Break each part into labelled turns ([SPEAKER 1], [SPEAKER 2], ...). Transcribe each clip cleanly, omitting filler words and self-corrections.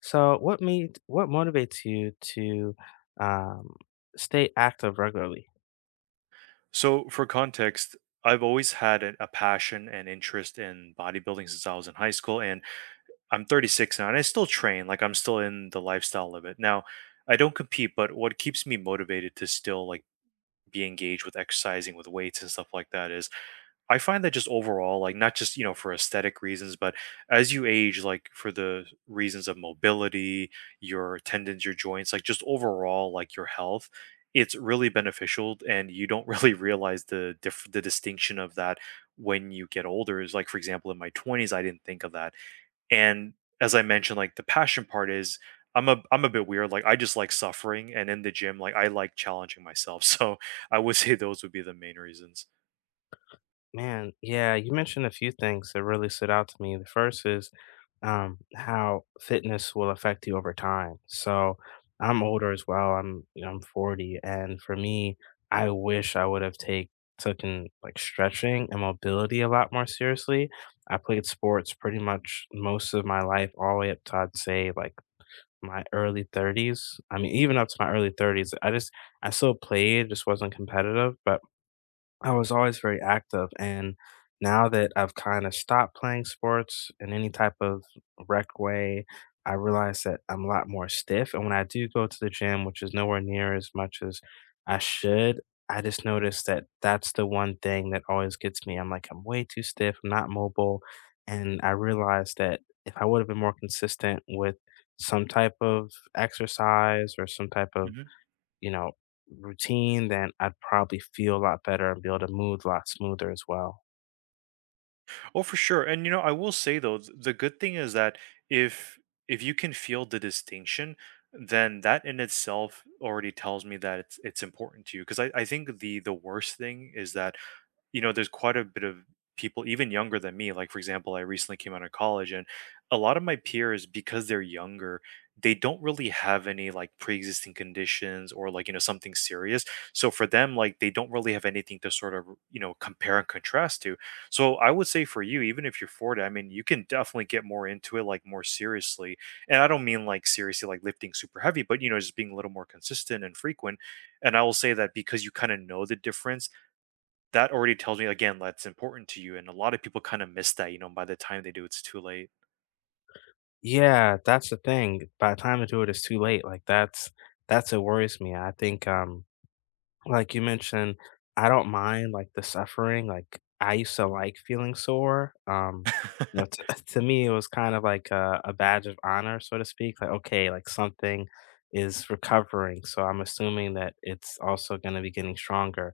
[SPEAKER 1] So, what made what motivates you to um, stay active regularly?
[SPEAKER 2] So, for context, I've always had a passion and interest in bodybuilding since I was in high school, and I'm 36 now, and I still train. Like I'm still in the lifestyle of it. Now, I don't compete, but what keeps me motivated to still like be engaged with exercising, with weights and stuff like that is I find that just overall, like not just, you know, for aesthetic reasons, but as you age, like for the reasons of mobility, your tendons, your joints, like just overall, like your health, it's really beneficial. And you don't really realize the the distinction of that when you get older. Is like, for example, in my 20s, I didn't think of that. And as I mentioned, like the passion part is I'm a bit weird. Like I just like suffering and in the gym, like I like challenging myself. So I would say those would be the main reasons.
[SPEAKER 1] Man, yeah, you mentioned a few things that really stood out to me. The first is how fitness will affect you over time. So, I'm older as well. I'm You know, I'm 40, and for me, I wish I would have taken like stretching and mobility a lot more seriously. I played sports pretty much most of my life, all the way up to I'd say like my early 30s. I mean, even up to my early 30s, I just I still played, just wasn't competitive, but I was always very active, and now that I've kind of stopped playing sports in any type of rec way, I realize that I'm a lot more stiff. And when I do go to the gym, which is nowhere near as much as I should, I just notice that that's the one thing that always gets me. I'm like, I'm way too stiff, I'm not mobile. And I realize that if I would have been more consistent with some type of exercise or some type of you know, routine, then I'd probably feel a lot better and be able to move a lot smoother as well.
[SPEAKER 2] Oh, for sure. And you know, I will say though, the good thing is that if if you can feel the distinction, then that in itself already tells me that it's important to you. Because I think the worst thing is that you know, there's quite a bit of people even younger than me. Like, for example, I recently came out of college, and a lot of my peers, because they're younger, they don't really have any like pre-existing conditions or like you know something serious. So for them, like they don't really have anything to sort of you know compare and contrast to. So I would say for you, even if you're 40, I mean, you can definitely get more into it, like more seriously. And I don't mean like seriously, like lifting super heavy, but you know, just being a little more consistent and frequent. And I will say that because you kind of know the difference that already tells me again that's important to you, and a lot of people kinda miss that, you know, by the time they do, it's too late.
[SPEAKER 1] Yeah, that's the thing. By the time I do it, it's too late. Like that's what worries me. I think like you mentioned, I don't mind, like, the suffering, like, I used to like feeling sore, you know, t to me, it was kind of like a badge of honor, so to speak, like, okay, like, something is recovering, so I'm assuming that it's also gonna be getting stronger,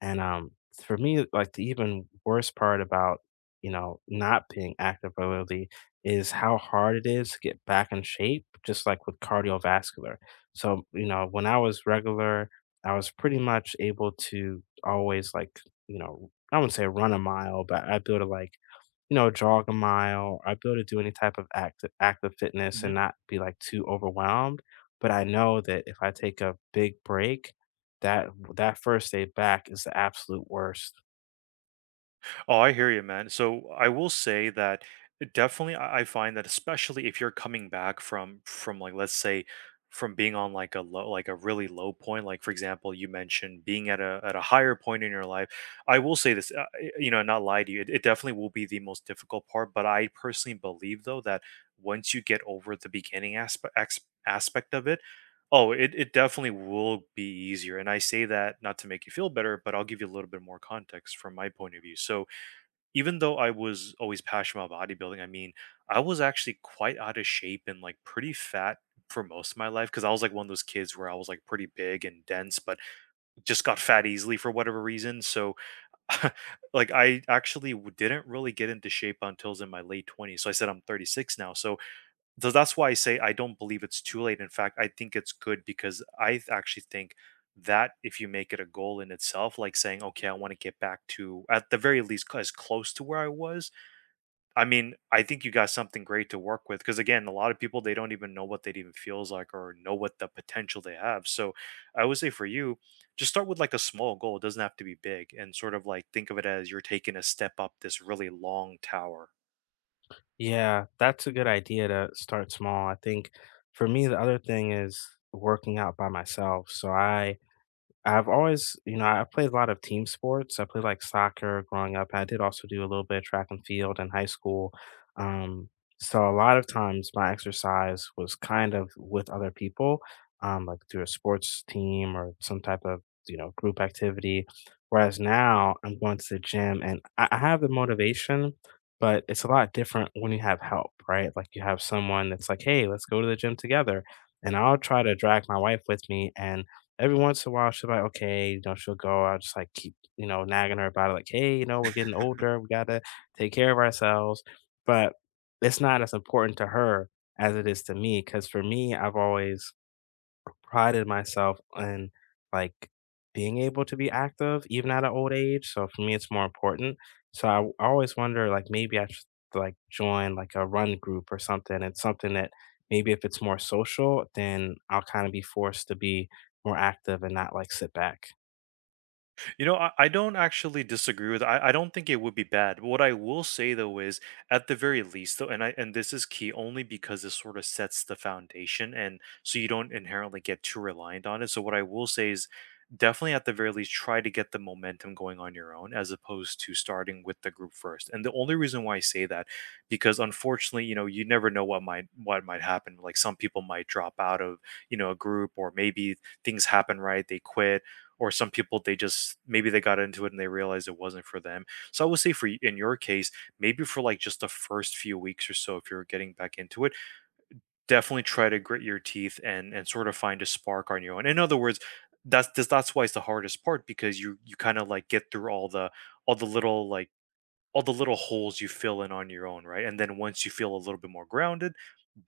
[SPEAKER 1] and, for me, like, the even worst part about, you know, not being active regularly is how hard it is to get back in shape, just like with cardiovascular, so, you know, when I was regular I was pretty much able to always like, you know, I wouldn't say run a mile, but I'd be able to like, you know, jog a mile. I'd be able to do any type of active fitness and not be like too overwhelmed. But I know that if I take a big break, that that first day back is the absolute worst.
[SPEAKER 2] Oh, I hear you, man. So I will say that definitely I find that especially if you're coming back from like let's say from being on like a low like a really low point like for example you mentioned being at a higher point in your life. I will say this, you know, not lie to you, it definitely will be the most difficult part, but I personally believe though that once you get over the beginning aspect of it. Oh, it definitely will be easier, and I say that not to make you feel better, but I'll give you a little bit more context from my point of view. So even though I was always passionate about bodybuilding, I mean, I was actually quite out of shape and like pretty fat for most of my life because I was like one of those kids where I was like pretty big and dense, but just got fat easily for whatever reason. So, like, I actually didn't really get into shape until I was in my late 20s. So, I said I'm 36 now. So, that's why I say I don't believe it's too late. In fact, I think it's good because I actually think that if you make it a goal in itself like saying, okay, I want to get back to at the very least as close to where I was. I mean, I think you got something great to work with because again, a lot of people they don't even know what that even feels like or know what the potential they have. So, I would say for you, just start with like a small goal. It doesn't have to be big, and sort of like think of it as you're taking a step up this really long tower.
[SPEAKER 1] Yeah, that's a good idea to start small. I think for me the other thing is working out by myself. So I I've always, you know, I played a lot of team sports. I played like soccer growing up. I did also do a little bit of track and field in high school. Um, so a lot of times my exercise was kind of with other people, like through a sports team or some type of, you know, group activity. Whereas now I'm going to the gym and I have the motivation, but it's a lot different when you have help, right? Like you have someone that's like, hey, let's go to the gym together. And I'll try to drag my wife with me and every once in a while, she's like, okay, you know, she'll go. I'll just like keep, you know, nagging her about it, like, hey, you know, we're getting older. We got to take care of ourselves. But it's not as important to her as it is to me. Cause for me, I've always prided myself in like being able to be active even at an old age. So for me, it's more important. So I always wonder like maybe I should like join like a run group or something. It's something that maybe if it's more social, then I'll kind of be forced to be more active and not like sit back.
[SPEAKER 2] You know, I don't actually disagree with. I don't think it would be bad. What I will say though is at the very least though, and I, and this is key only because this sort of sets the foundation and so you don't inherently get too reliant on it. So what I will say is definitely at the very least try to get the momentum going on your own as opposed to starting with the group first. And the only reason why I say that, because unfortunately, you know, you never know what might happen. Like some people might drop out of, you know, a group, or maybe things happen, right, they quit, or some people they just maybe they got into it and they realized it wasn't for them. So I would say for in your case, maybe for like just the first few weeks or so if you're getting back into it, definitely try to grit your teeth and sort of find a spark on your own. In other words, that's why it's the hardest part because you kind of like get through all the little like all the little holes you fill in on your own, right? And then once you feel a little bit more grounded,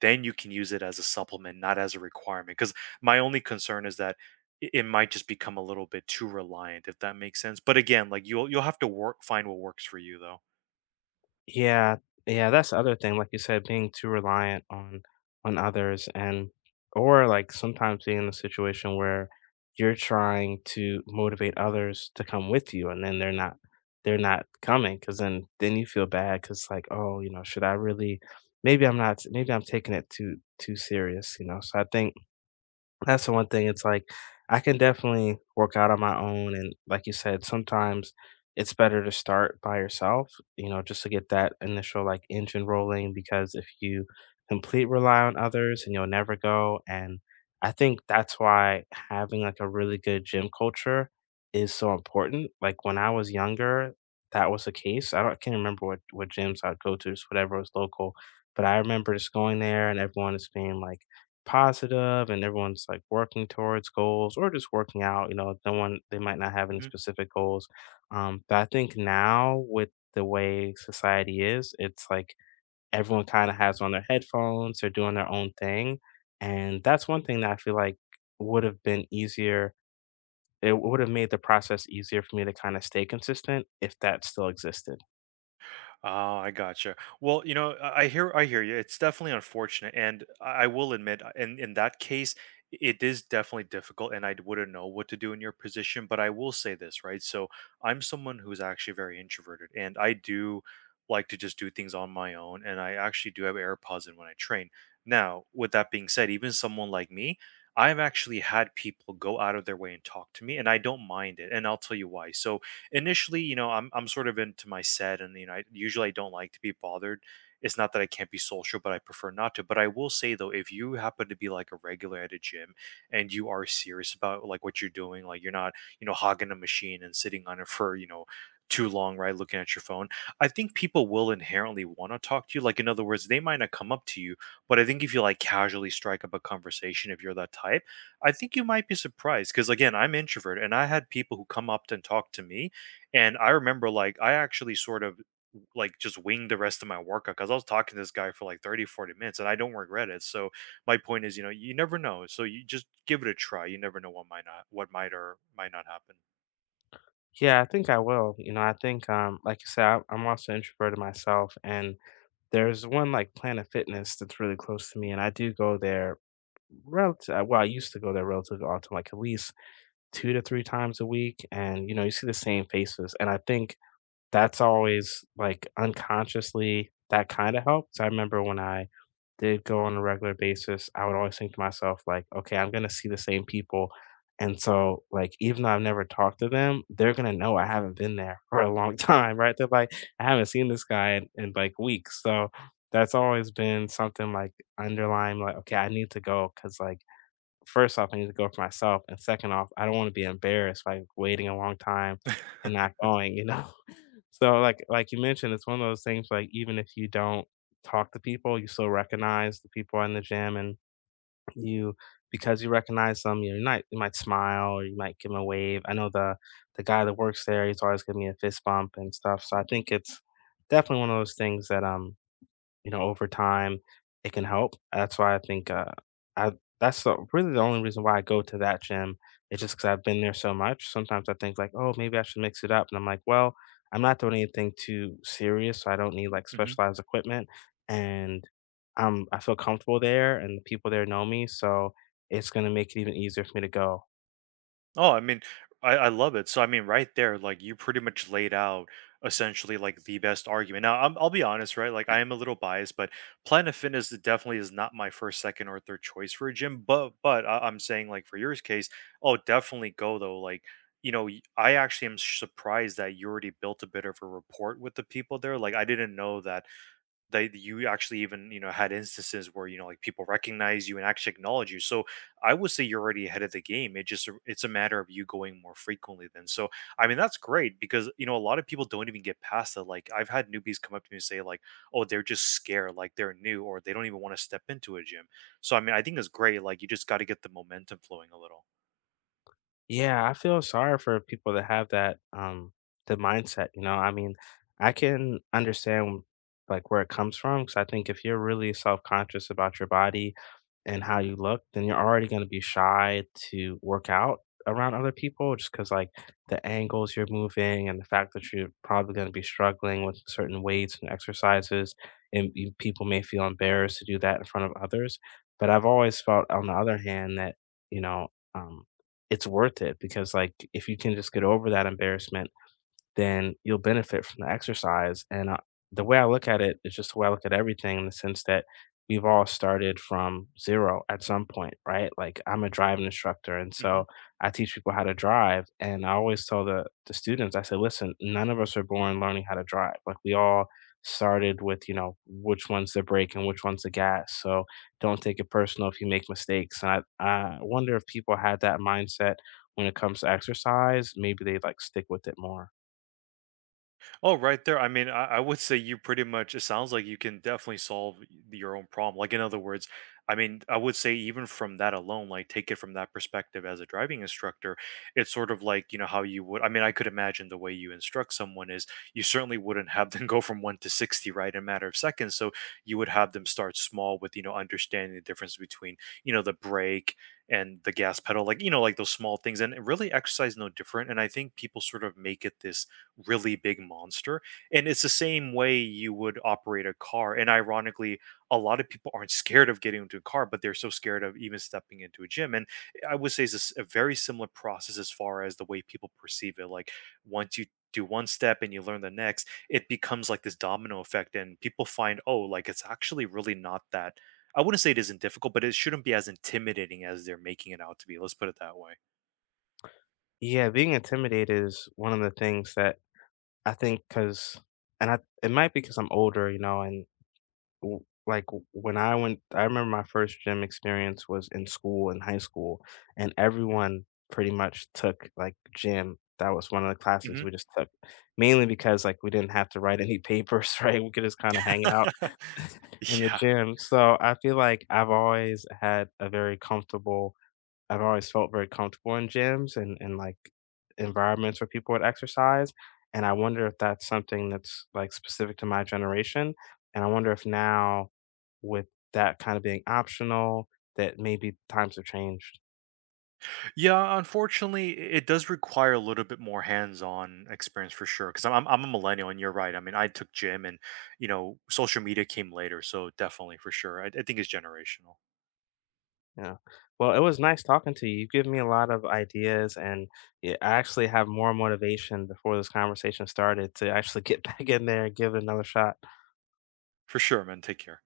[SPEAKER 2] then you can use it as a supplement, not as a requirement. Because my only concern is that it might just become a little bit too reliant, if that makes sense. But again, like you'll have to work find what works for you though.
[SPEAKER 1] Yeah, yeah, that's the other thing, like you said, being too reliant on others and or like sometimes being in a situation where you're trying to motivate others to come with you and then they're not coming because then you feel bad because like oh you know should I really maybe I'm not maybe I'm taking it too serious you know so I think that's the one thing, it's like, I can definitely work out on my own, and like you said, sometimes it's better to start by yourself, you know, just to get that initial, like, engine rolling because if you complete rely on others and you'll never go, and I think that's why having, like, a really good gym culture is so important, like, when I was younger, that was the case, I don't I can't remember what gyms I'd go to, just whatever was local, but I remember just going there and everyone just being like positive and everyone's like working towards goals or just working out, you know, no one, they might not have any
[SPEAKER 2] Mhm.
[SPEAKER 1] specific goals. But I think now with the way society is, it's like everyone kind of has on their headphones, they're doing their own thing, and that's one thing that I feel like would have been easier, it would have made the process easier for me to kind of stay consistent if that still existed.
[SPEAKER 2] Oh, I gotcha. Well, you know, I hear you. It's definitely unfortunate, and I will admit, in that case, it is definitely difficult, and I wouldn't know what to do in your position. But I will say this, right? So I'm someone who's actually very introverted, and I do like to just do things on my own, and I actually do have AirPods in when I train. Now, with that being said, even someone like me, I've actually had people go out of their way and talk to me, and I don't mind it, and I'll tell you why. So initially, you know, I'm sort of into my set, and you know, I usually I don't like to be bothered. It's not that I can't be social, but I prefer not to. But I will say though, if you happen to be like a regular at a gym and you are serious about like what you're doing, like you're not, you know, hogging a machine and sitting on it for, you know, too long, right? Looking at your phone. I think people will inherently want to talk to you. Like in other words, they might not come up to you, but I think if you like casually strike up a conversation, if you're that type, I think you might be surprised because again, I'm introvert and I had people who come up and talk to me, and I remember like I actually sort of like just winged the rest of my workout because I was talking to this guy for like 30, 40 minutes and I don't regret it. So my point is, you know, you never know. So you just give it a try. You never know what might or might not happen.
[SPEAKER 1] Yeah, I think I will, you know. I think like you said, I'm also introverted myself, and there's one like Planet Fitness that's really close to me, and I do go there relative well, I used to go there relatively often, like at least 2 to 3 times a week, and, you know, you see the same faces, and I think that's always, like, unconsciously, that kinda helps. I remember when I did go on a regular basis, I would always think to myself, like, "Okay, I'm gonna see the same people," and so, like, even though I've never talked to them, they're gonna know I haven't been there for a long time, right? They're like, "I haven't seen this guy in like, weeks," so that's always been something, like, underlying, like, "Okay, I need to go," because like, first off, I need to go for myself, and second off, I don't wanna be embarrassed by waiting a long time and not going, you know? So, like you mentioned, it's one of those things, like, even if you don't talk to people, you still recognize the people in the gym, and you because you recognize them, you might smile or you might give 'em a wave. I know the guy that works there, he's always giving me a fist bump and stuff, so I think it's definitely one of those things that, you know, over time, it can help. That's why I think, I that's the really the only reason why I go to that gym. It's just because 'cause I've been there so much. Sometimes I think like, "Oh, maybe I should mix it up." And I'm like, "Well, I'm not doing anything too serious, so I don't need, like,
[SPEAKER 2] Mhm.
[SPEAKER 1] specialized equipment." And, I feel comfortable there, and the people there know me, so it's gonna make it even easier for me to go.
[SPEAKER 2] Oh, I mean, I love it. So I mean, right there, like you pretty much laid out essentially like the best argument. Now, I'll be honest, right? Like I am a little biased, but Planet Fitness is not my first, second, or third choice for a gym. But I'm saying like for your case, oh, definitely go though. Like you know, I actually am surprised that you already built a bit of a rapport with the people there. Like I didn't know that you actually even you know had instances where you know like people recognize you and actually acknowledge you. So I would say you're already ahead of the game. It just it's a matter of you going more frequently then. So I mean that's great because you know a lot of people don't even get past that. Like I've had newbies come up to me and say like, oh, they're just scared, like they're new or they don't even want to step into a gym. So I mean I think it's great. Like you just got to get the momentum flowing a little.
[SPEAKER 1] Yeah, I feel sorry for people that have that the mindset, you know. I mean, I can understand like where it comes from because I think if you're really self-conscious about your body and how you look, then you're already gonna be shy to work out around other people just because like, the angles you're moving and the fact that you're probably gonna be struggling with certain weights and exercises, and you people may feel embarrassed to do that in front of others. But I've always felt, on the other hand, that, you know, um, it's worth it because, like, if you can just get over that embarrassment, then you'll benefit from the exercise. And the way I look at it is just the way I look at everything, in the sense that we've all started from zero at some point, right? Like I'm a driving instructor, and so
[SPEAKER 2] Mhm.
[SPEAKER 1] I teach people how to drive. And I always tell the students, I say, listen, none of us are born learning how to drive. Like we all started with, you know, which one's the brake and which one's the gas, so don't take it personal if you make mistakes. And I wonder if people had that mindset when it comes to exercise, maybe they like stick with it more.
[SPEAKER 2] Oh, right there. I mean, I would say you pretty much, it sounds like you can definitely solve your own problem. Like, in other words, I mean, I would say even from that alone, like, take it from that perspective as a driving instructor. It's sort of like, you know, how you would, I mean, I could imagine the way you instruct someone is you certainly wouldn't have them go from one to 60, right, in a matter of seconds. So you would have them start small with, you know, understanding the difference between, you know, the brake and the gas pedal, like, you know, like those small things. And really, exercise no different. And I think people sort of make it this really big monster. And it's the same way you would operate a car. And ironically, a lot of people aren't scared of getting into a car, but they're so scared of even stepping into a gym. And I would say it's a a very similar process as far as the way people perceive it. Like once you do one step and you learn the next, it becomes like this domino effect, and people find, oh, like it's actually really not that. I wouldn't say it isn't difficult, but it shouldn't be as intimidating as they're making it out to be. Let's put it that way.
[SPEAKER 1] Yeah, being intimidated is one of the things that I think because, and I it might be because I'm older, you know, and like when I went, I remember my first gym experience was in school in high school, and everyone pretty much took like gym. That was one of the classes
[SPEAKER 2] Hmm.
[SPEAKER 1] we just took, mainly because like we didn't have to write any papers, right? We could just kind of hang out in the
[SPEAKER 2] Yeah.
[SPEAKER 1] gym. So I feel like I've always felt very comfortable in gyms and like, environments where people would exercise, and I wonder if that's something that's, like, specific to my generation, and I wonder if now, with that kinda being optional, that maybe times have changed,
[SPEAKER 2] Yeah, unfortunately, it does require a little bit more hands-on experience for sure. Because I'm a millennial, and you're right. I mean, I took gym, and you know, social media came later, so definitely for sure. I think it's generational
[SPEAKER 1] yeah. Well, it was nice talking to you, you've given me a lot of ideas, and, yeah, I actually have more motivation before this conversation started to actually get back in there and give it another shot.
[SPEAKER 2] for sure, man. Take care.